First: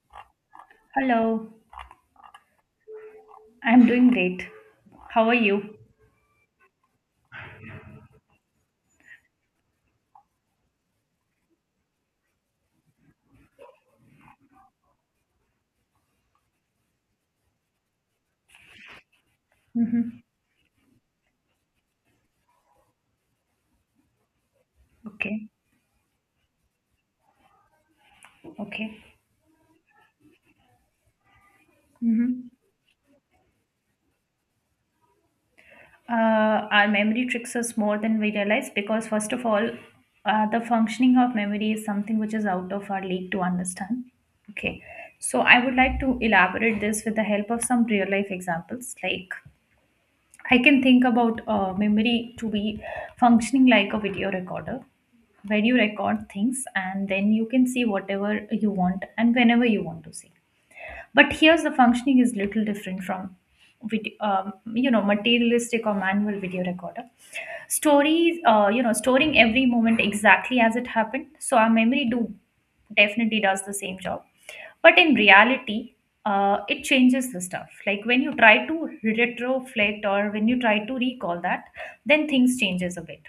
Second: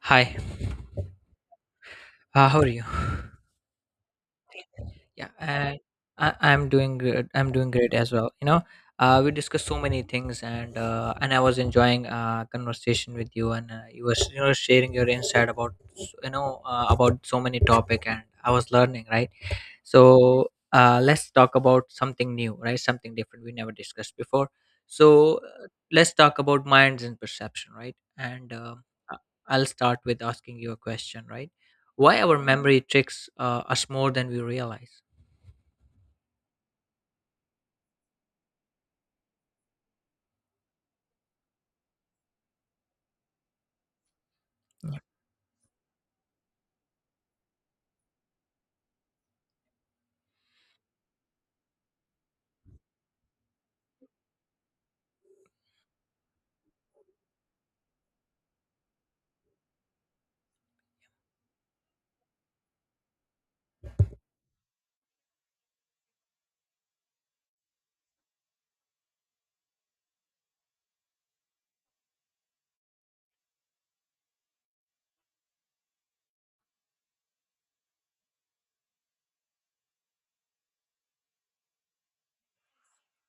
Hi, Hello, how are you? I'm doing great. How Yeah, are and you? I'm doing good. I'm doing great as well. We discussed so many things, and I was enjoying conversation with you, and you were sharing your insight about you know about so many topic, and I was learning, right. Mm-hmm. So let's talk about something new, right? Something different we never discussed before. So Okay, let's talk about minds and perception, right? Okay. uh, I'll start with asking you a question, right? Why our Mm-hmm. memory tricks us more than we realize? Our memory tricks us more than we realize because, first of all, the functioning of memory is something which is out of our league to understand. Okay, Yep, so I would like to elaborate this with the help of some real life examples. Like, I can think about memory to be functioning like a video recorder, where you record things and then you can see whatever you want and whenever you want to see, but here's the functioning is little different from video, you know, materialistic or manual video recorder, stories you know, storing every moment exactly as it happened. So our memory do, definitely does the same job, but in reality, it changes the stuff, like when you try to retroflect or when you try to recall that, then things changes a bit.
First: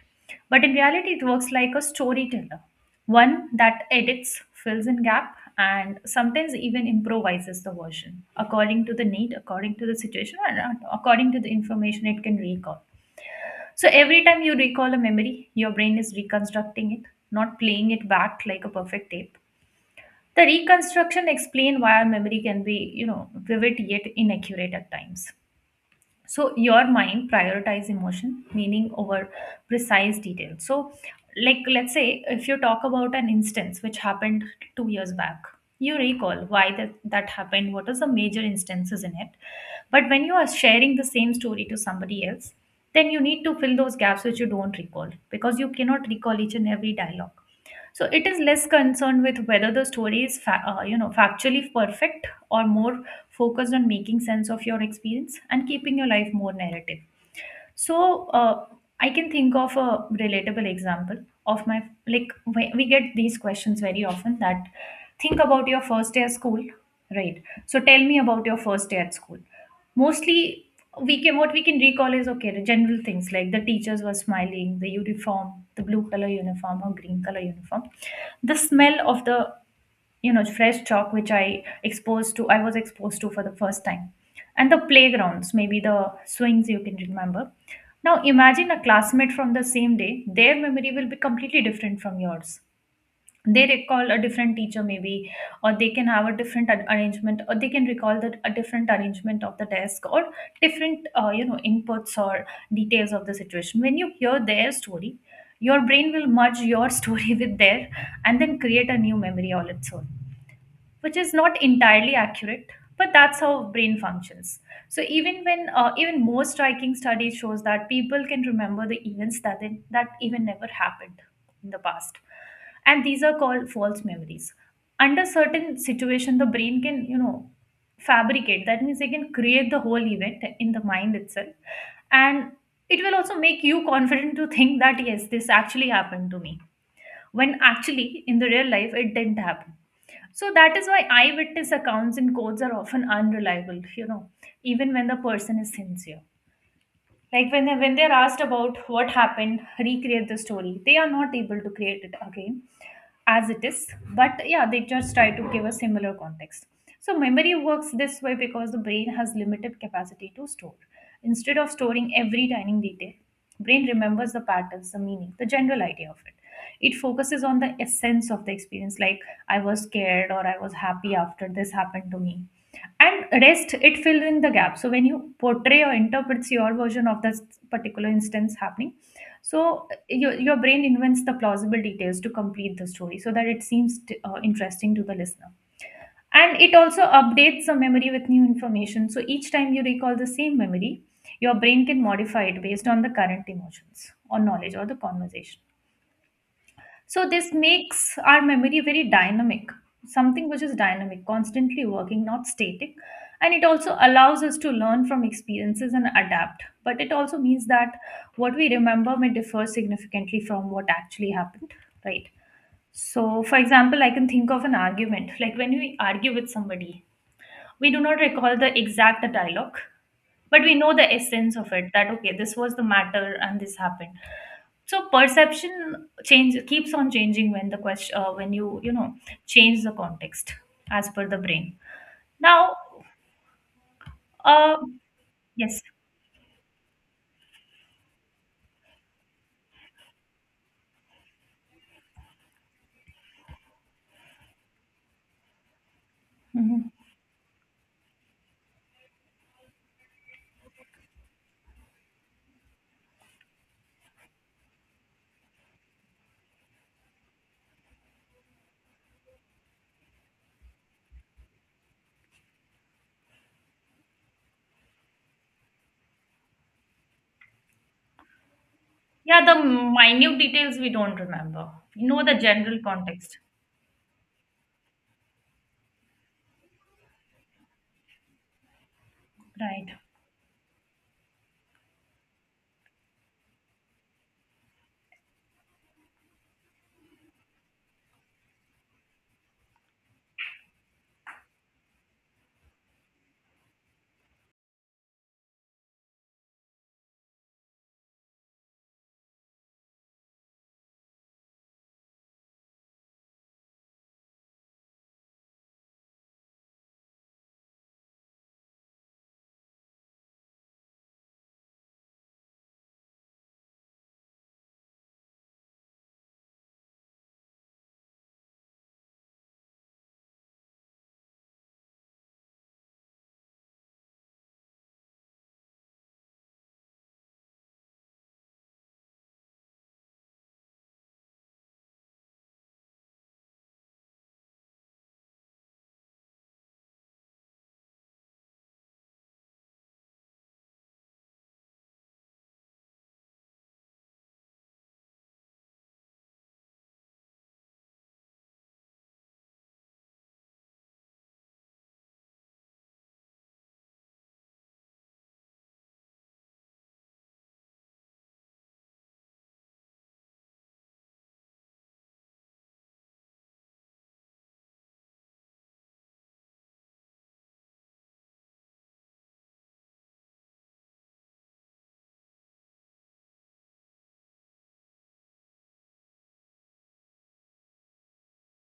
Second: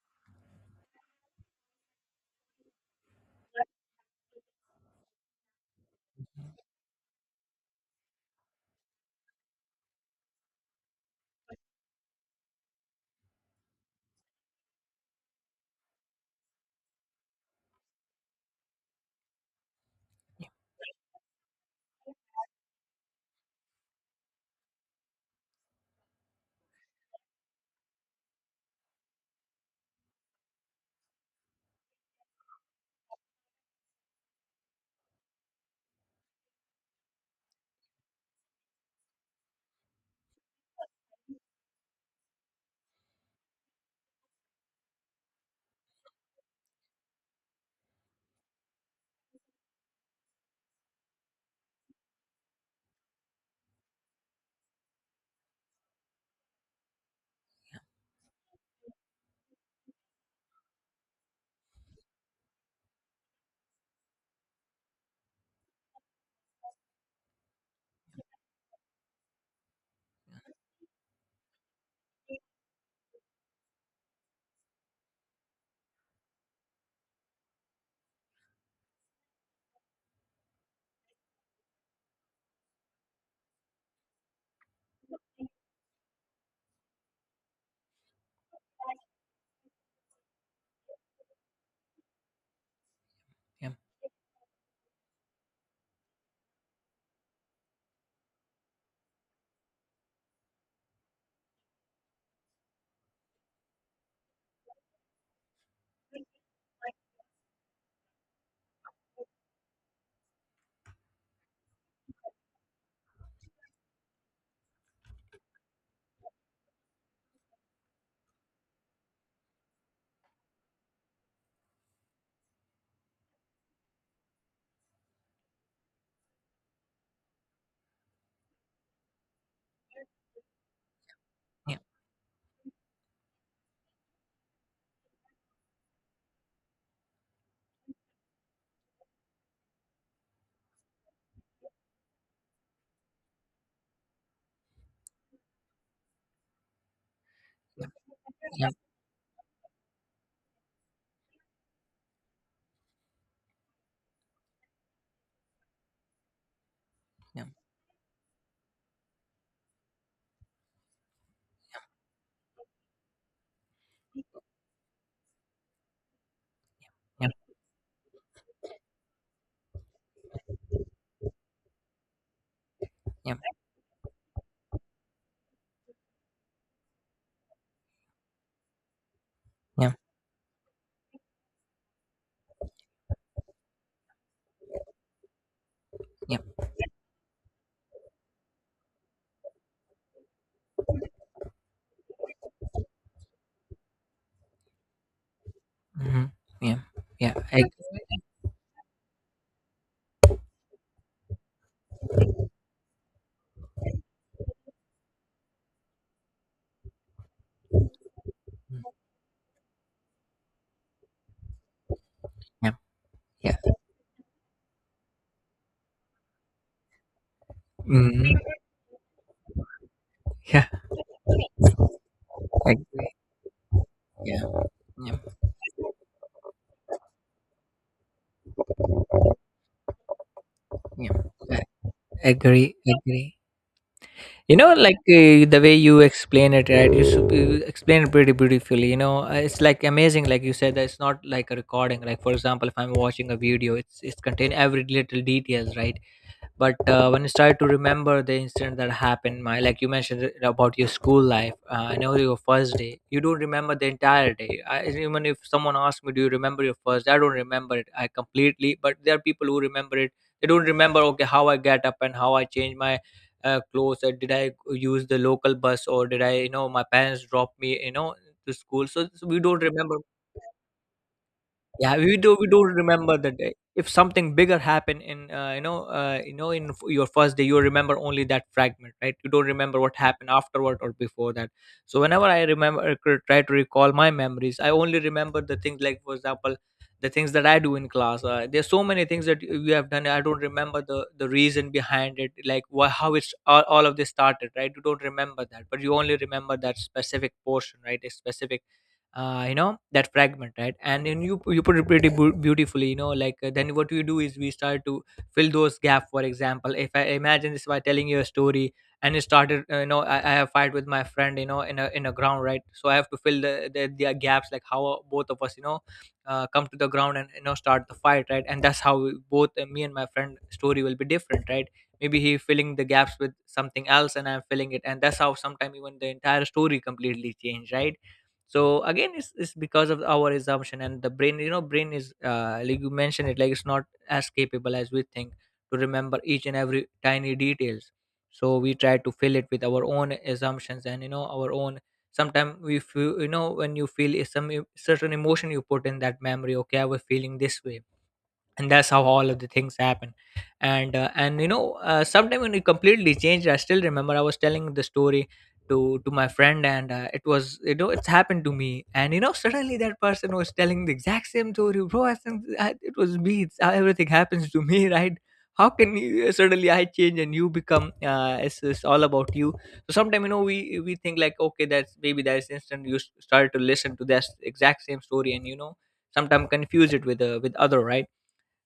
But in reality, it works like a storyteller, one that edits, fills in gap, and sometimes even improvises the version according to the need, according to the situation, and according to the information it can recall. So every time you recall a memory, your brain is reconstructing it, not playing it back like a perfect tape. The reconstruction explain why our memory can be, you know, vivid yet inaccurate at times. So your mind prioritize emotion meaning over precise detail. So, like, let's say if you talk about an instance which happened 2 years back, you recall why that happened, what is the major instances in it, but when you are sharing the same story to somebody else, then you need to fill those gaps which you don't recall, because you cannot recall each and every dialogue. So it is less concerned with whether the story is you know, factually perfect, or more focused on making sense of your experience and keeping your life more narrative. So I can think of a relatable example of my, like we get these questions very often that, think about your first day at school, right? So tell me about your first day at school. Mostly, we can, what we can recall is, okay, the general things like the teachers were smiling, the uniform, the blue color uniform or green color uniform, the smell of the, you know, fresh chalk which I was exposed to for the first time, and the playgrounds, maybe the swings you can remember. Now imagine a classmate from the same day, their memory will be completely different from yours. They yep, recall a different teacher, maybe, or they can have a different arrangement, or they can recall that a different arrangement of the desk, or different, you know, inputs or details of the situation. When you hear their story, your brain will merge your story with their, and then create a new memory all its own, which is not entirely accurate, but that's how brain functions. So even when even more striking study shows that people can remember the events that even never happened in the past, and these are called false memories. Under certain situation, the brain can, you know, fabricate, that means they can create the whole event in the mind itself, yep, and it will also make you confident to think that, yes, this actually happened to me, when actually in the real life it didn't happen. So that is why eyewitness accounts and codes are often unreliable, you know, even when the person is sincere, like when they, yep, when they're asked yep, about what happened, recreate the story, they are not able to create it again as it is. But yeah, they just try to give a similar context. So yep, memory works this way because the brain has limited capacity to store. Instead of storing every tiny detail, brain remembers the patterns, the meaning, the general idea of it. It yep, focuses on the essence of the experience, like I was scared or I was happy after this happened to me, and yep, rest it fills in the gap. So when you portray or interprets your version of this particular instance happening, so yep, your brain invents the plausible details to complete the story, so that it seems interesting to the listener, yep. and it also updates the memory with new information. So each time you recall the same memory, your brain can modify it based on the current emotions or knowledge or the conversation. Mhm. Yeah, So yeah, this I ag makes our memory very dynamic, something which is dynamic, constantly working, not static. And it also allows us to learn from experiences and adapt. But it also means that what we mm. remember may differ significantly from what actually happened, right? Yeah, So, yeah. for example, I can think of an argument. Like when we argue with somebody, we do not Mhm. recall the exact dialogue, but Yeah, we know the essence of it, that, okay, this I was the agree, matter and this happened. yeah. So Yeah, perception change keeps on changing when the question when you, you know, change the context as per the yeah. brain. I Now, agree, agree. You know, uh, like, the way yes. you explain it, right, you explain it pretty beautifully, it's, like, amazing, like you said, that it's not like a recording, like, for example, if I'm watching a video, it's contain every little details, right? But Mhm. When I started to remember the incident that happened, my like you mentioned it about your school life, I know your first day, you don't remember the entire day. Even if someone asks me, "Do you remember your first day?" I don't remember it, I completely, but there are people who remember it. They don't remember, okay, how I get up and how I change my clothes, or did I use the local bus, or did I, you know, my parents drop me, you know, to school, so, so we Yeah, don't the remember. minute details we don't remember. Yeah, You we know, the do, we do general remember the context, day. If something bigger happened in, you know, your first day, you remember only that fragment, right? You don't remember right? what happened afterward or before that. So whenever I remember, try to recall my memories, I only remember the things, like, for example, the things that I do in class. There's so many things that you have done. I don't remember the reason behind it, like why, how it's, all of this started, right? You don't remember that, but you only remember that specific portion, right? A specific you know, that fragment, right? And then you put it pretty beautifully, you know, like, then what we do is we start to fill those gap. For example, if I imagine this by telling you a story, and it started, you know, I have fight with my friend, you know, in a, in a ground, right? So I have to fill the the gaps, like how both of us, you know, come to the ground, and you know, start the fight, right? And that's how we, both, me and my friend story will be different, right? Maybe he filling the gaps with something else, and I'm filling it, and that's how sometimes even the entire story completely change, right? So again, it's because of our assumption, and the brain, you know, brain is, like you mentioned it, like it's not as capable as we think to remember each and every tiny details. So we try to fill it with our own assumptions, and you know, our own sometimes we feel, you know, when you feel, certain emotion, you put in that memory, okay, I was feeling this way, and that's how all of the things happen. And and you know, sometime when it completely changed, I still remember I was telling the story to my friend, and it was, you know, it's happened to me, and you know, suddenly that person was telling the exact same story, bro, I think, it was me, everything happens to me right? How can you suddenly, I change and you become, it's all about you. So sometimes, you know, we think like, okay, that's maybe that's instant, you start to listen to that exact same story, and you know, sometimes confuse it with, with other, right?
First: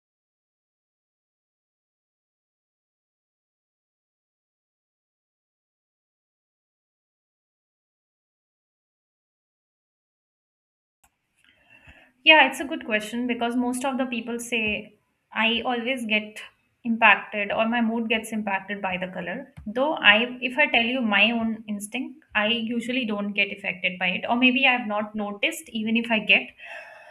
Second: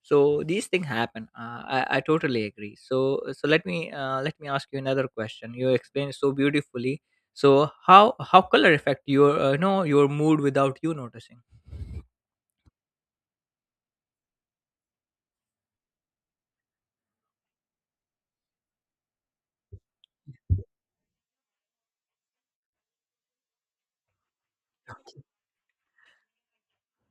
So these things happen. I totally agree. So so let me, let me ask you another question. You explained so beautifully. So how color affect your, no, your mood without you noticing? Yeah, it's a good question, because most of the people say I always get impacted, or my mood gets impacted by the color. Though I, if I tell you my own instinct, I usually don't get affected by it, or maybe I've not noticed even if I get.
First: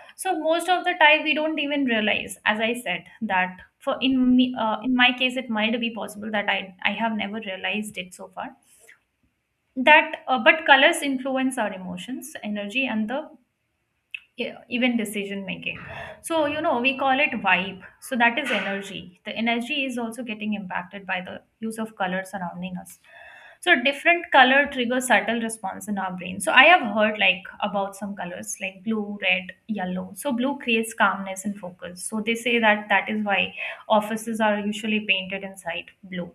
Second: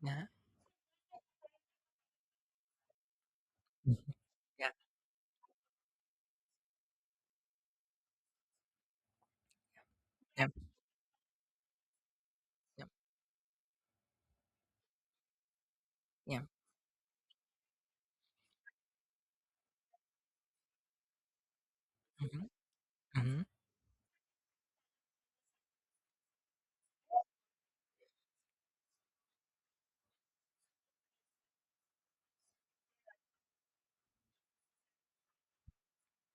Yeah, So most of the time we don't even realize, as I said, that for in me, yeah, in my case it might be possible that I have never realized it so far. That yeah, but colors influence our emotions, yeah, energy, and the, yeah, even decision making. yeah. So, you know, we call it vibe, so that is energy. The energy is also getting impacted by the use of color Mhm. surrounding us. Mhm. So different color triggers subtle response in our brain. So I have heard like about some colors, like blue, red, yellow. So blue creates calmness and focus. So they say that that is why offices are usually painted inside blue,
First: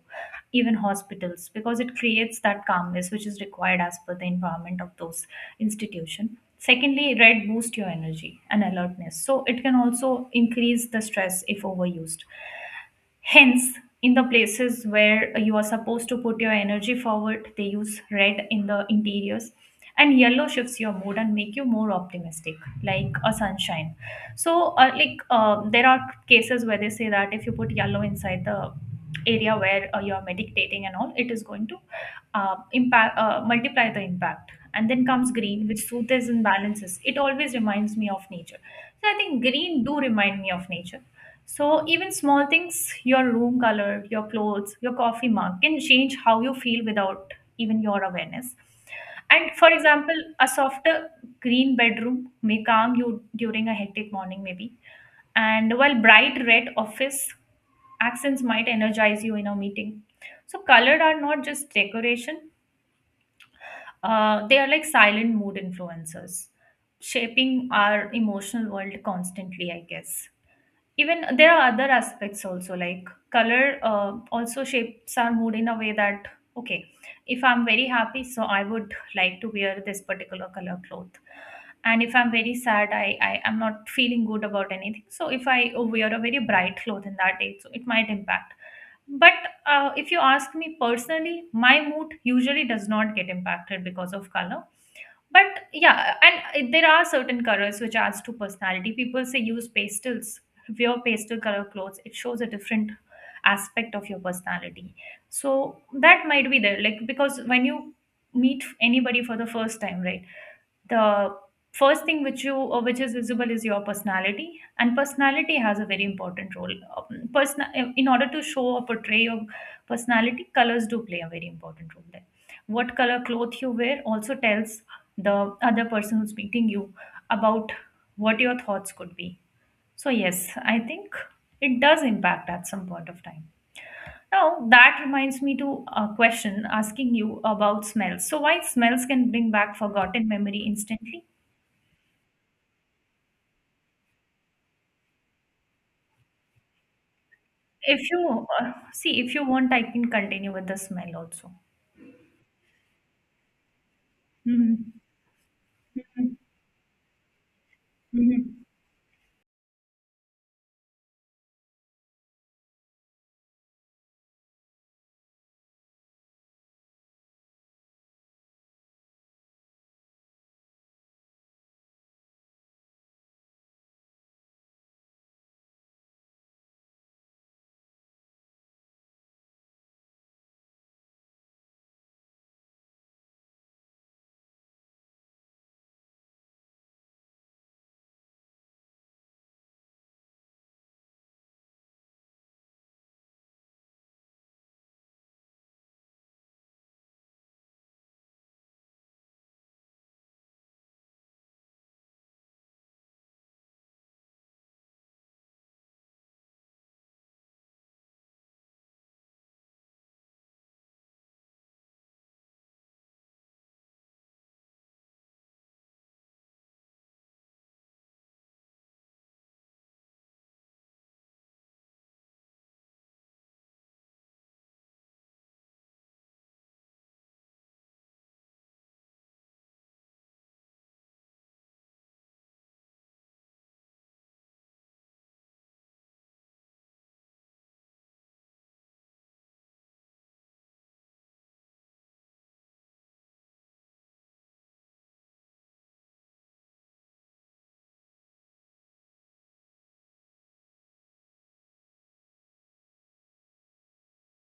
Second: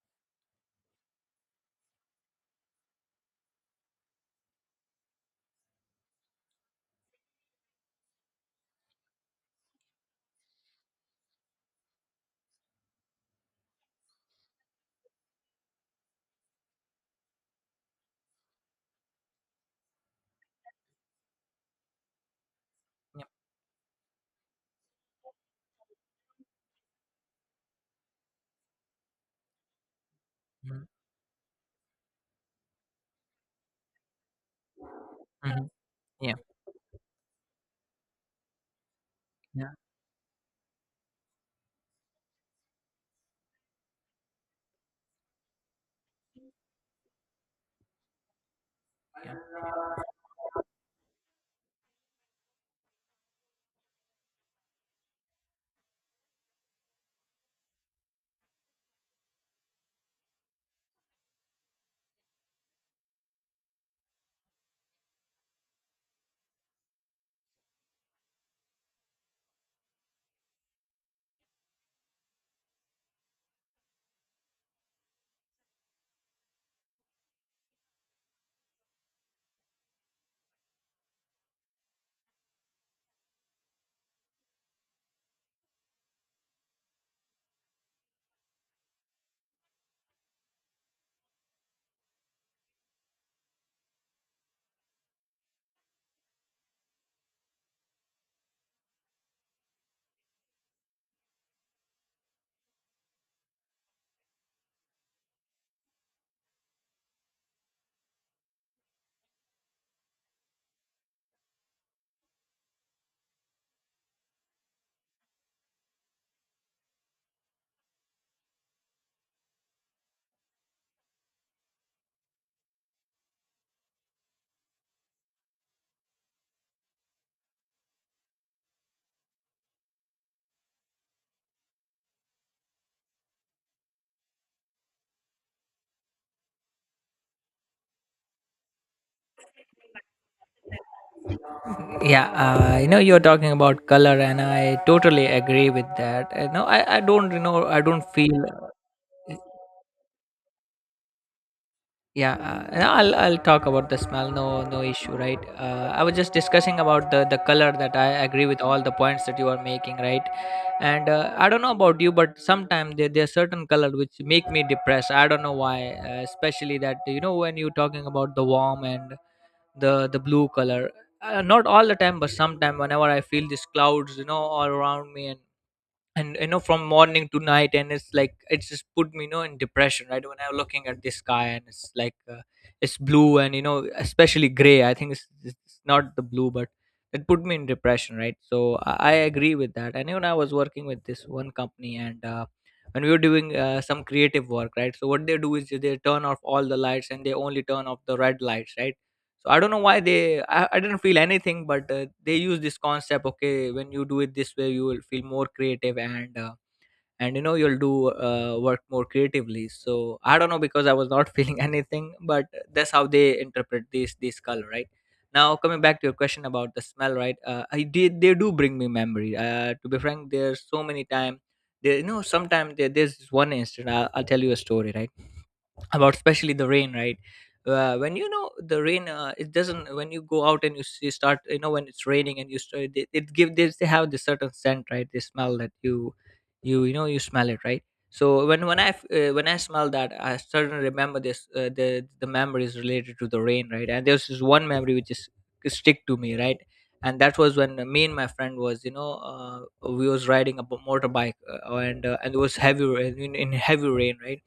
even hospitals, because it creates that calmness which is required as per the environment of those institution. Secondly, red boosts your energy and alertness, so it can also increase the stress if overused. Hence, in the places where you are supposed to put your energy forward, they use red in the interiors. And yellow shifts your mood and make you more optimistic, like Yeah. a sunshine. So, there are cases where they say that if you put yellow inside the area where you are Mhm. meditating and all, it is going to impact, multiply the impact. And then comes green, Mhm. which soothes Yeah, and balances. It always reminds me of nature. So I think yeah, green do remind me of nature. So even small things, your room color, your clothes, your coffee mug can change how you feel without even your awareness. And for example, a softer green bedroom may calm you during a hectic morning maybe. And while bright red office accents might energize you in a meeting. So colored are not just decoration, they are like silent mood influencers, shaping our emotional world constantly, I guess. Even there are other aspects also, like color also shapes our mood, in a way that, okay, if I'm very happy, so I would like to wear this particular color cloth, and if I'm very sad, I am not feeling good about anything, so if I wear a very bright cloth in that day, so it might impact. But if you ask me personally, my mood usually does not get impacted because of color. But yeah, and there are certain colors which adds to personality. People say use pastels, wear pastel color clothes. It shows a different aspect of your personality. So that might be there, like, because when you meet anybody for the first time, right? The first thing which you which is visible is your personality, and personality has a very important role. Um, person, in order to show or portray your personality, colors do play a very important role there. What color cloth you wear also tells the other person who's meeting you about what your thoughts could be. So yes, I think it does impact at some point of time. Now that reminds me to a question asking you about smells, so why smells can bring back forgotten memory instantly. yeah. You know, you're talking about color and I totally agree with that. No, I don't, you know, I don't If feel, you uh, see, if you want, I can continue with the smell also. yeah, no, I'll talk about the smell. No, no Mm-hmm. issue, right? I was just discussing about the color that I agree with Mm-hmm. all the points that you are making, right? And I don't know about you, but sometimes there are certain color which make me depressed. I don't know why, especially that, you know, when you're talking about the warm and the blue color. Not all the time, but sometime whenever I feel these clouds, you know, all around me, and you know, from morning to night, and it's like, it's just put me, you know, in depression, right? When I'm looking at the sky, and it's like, it's blue, and you know, especially gray, I think it's not the blue, but it put me in depression, right? So I agree with that. And even I was working with this one company, and when we were doing, some creative work, right? So what they do is they turn off all the lights, and they only turn off the red lights, right? So I don't know why they, I didn't feel anything, but they use this concept, okay, when you do it this way you will feel more creative, and you know, you'll do, work more creatively. So I don't know because I was not feeling anything, but that's how they interpret this color, right? Now coming back to your question about the smell, right? I did, they do bring me memory. To be frank, there's so many times, there you know, sometimes there's this one instant. I'll tell you a story, right? About, especially the rain, right? When you know, the rain, it doesn't, when you go out and you, you start, you know, when it's raining, and you start, it give this, they have this certain scent, right? They smell that you, you know, you smell it, right? So when when I smell that, I suddenly remember this, the memories related to the rain, right? And there's this one memory which is stick to me, right? And that was when me and my friend was, you know, we was riding a motorbike, and and it was heavy rain in heavy rain, right?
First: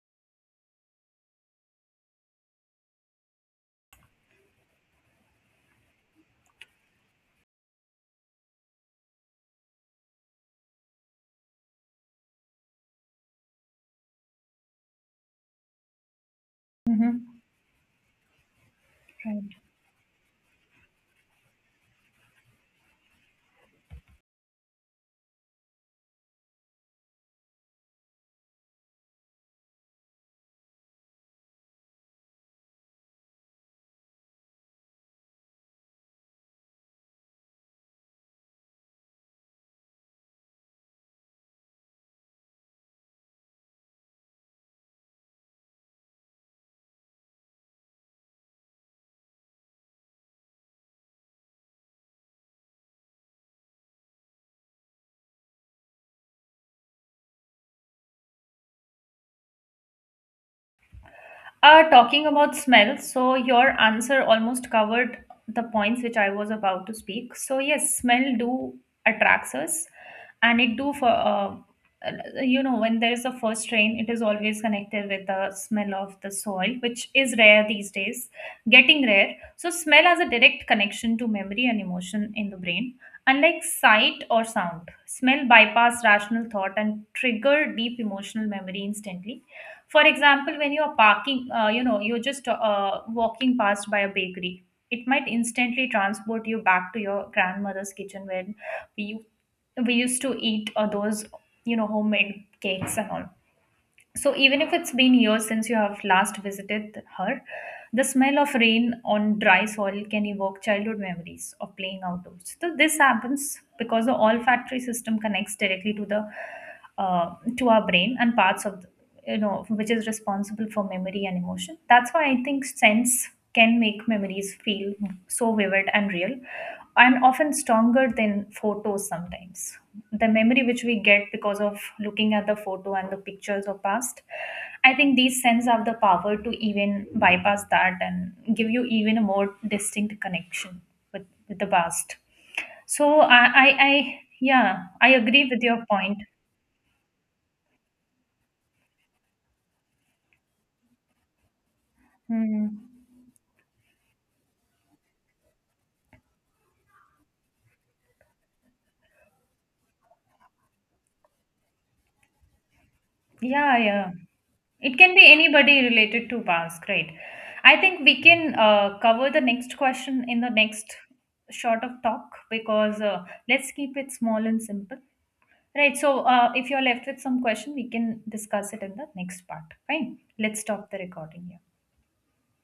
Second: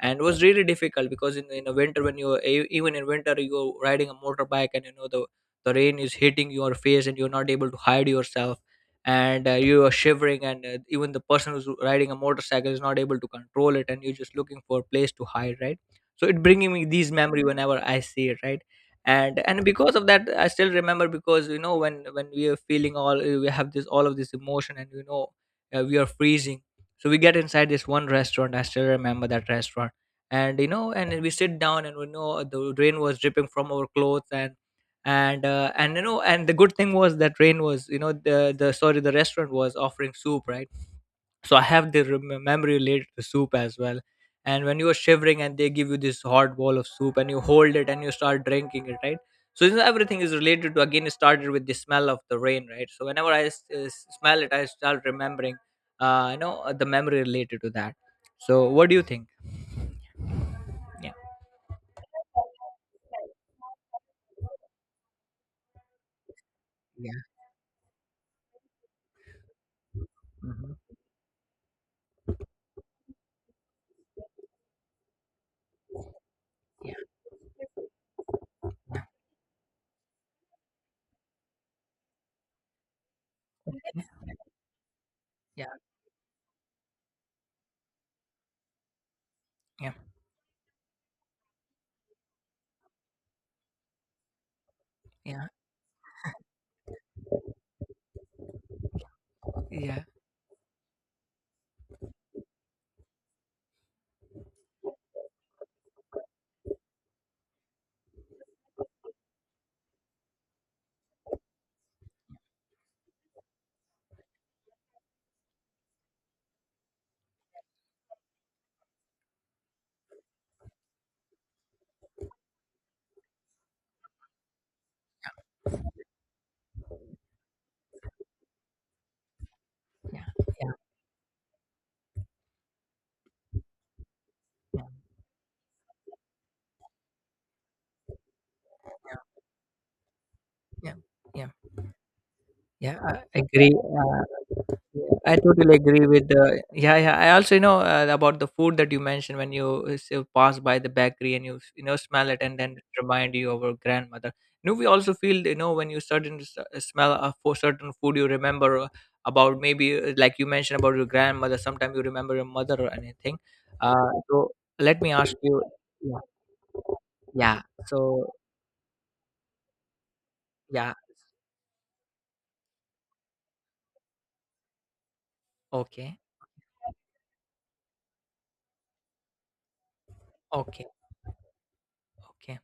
And it was really difficult, because in a winter, when you even in winter you're riding a motorbike, and you know, the rain is hitting your face, and you're not able to hide yourself, and you are shivering, and even the person who's riding a motorcycle is not able to control it, and you're just looking for a place to hide, right? So it bringing me these Mm-hmm. memory whenever I see it, right? and Right. and because of that, I still remember, because you know, when we are feeling all, we have this, all of this emotion, and you know, we are freezing. So we get inside this one restaurant, I still remember that restaurant, and you know, and we sit down, and we know the rain was dripping from our clothes, and you know, and the good thing was that rain was, you know, the sorry, the restaurant was offering soup, right? So I have the memory related to soup as well. And when you are shivering and they give you this hot bowl of soup, and you hold it, and you start drinking it, right? So this, everything is related to, again it started with the smell of the rain, right? So whenever I smell it, I start remembering, you know, the memory related to that. So what do you think? Yeah. Talking about smell, so your answer almost covered the points which I was about to Yeah. speak. So yes, smell do attracts us, and Hmm. it do for you know, when there is a first rain, it is always connected with the smell of the soil, which is rare these days, getting rare. So smell has a direct connection to memory and emotion in the brain. Unlike sight or sound, smell Yeah. bypass rational thought and trigger deep emotional memory instantly. Yeah, For example, when you're parking, you know, you're just walking past by a bakery, it might yeah, instantly transport you back to your grandmother's kitchen where we, yeah, we yeah, used to eat those, you know, homemade cakes and all. So even if it's been years since you have last visited her, the smell of rain on dry soil can evoke childhood memories of playing outdoors. So this happens because the olfactory system connects directly to the to our brain and parts of, you know, which is responsible for memory and emotion. That's why I think sense can make memories feel so vivid and real, and often stronger than photos. Sometimes the memory yeah, which we get because of looking at the photo and the pictures of past, I think these sense have the power to even bypass that and give you even a more distinct connection yeah, with, yeah. with the past. Yeah, So I agree. I yeah, Yeah, I I agree with totally your agree point. with the. Yeah, yeah. I also, you know, about the food that you mentioned when you, pass by the bakery, and you know, smell it, and Hmm. then it remind you of your grandmother. You know, we also feel, you know, when you certain smell a for certain food, you remember, about maybe, like you mentioned about your grandmother. Sometimes you remember your mother or anything. Yeah, yeah. So It let me can be ask you. anybody Yeah. related to past, right? Yeah. I think we So can cover the next question in the next yeah. short of talk, because let's keep it small and simple. Right, Okay. so if you're left with some question, we can discuss it in the next part. Fine. Let's Okay. Okay. stop the recording here. Okay.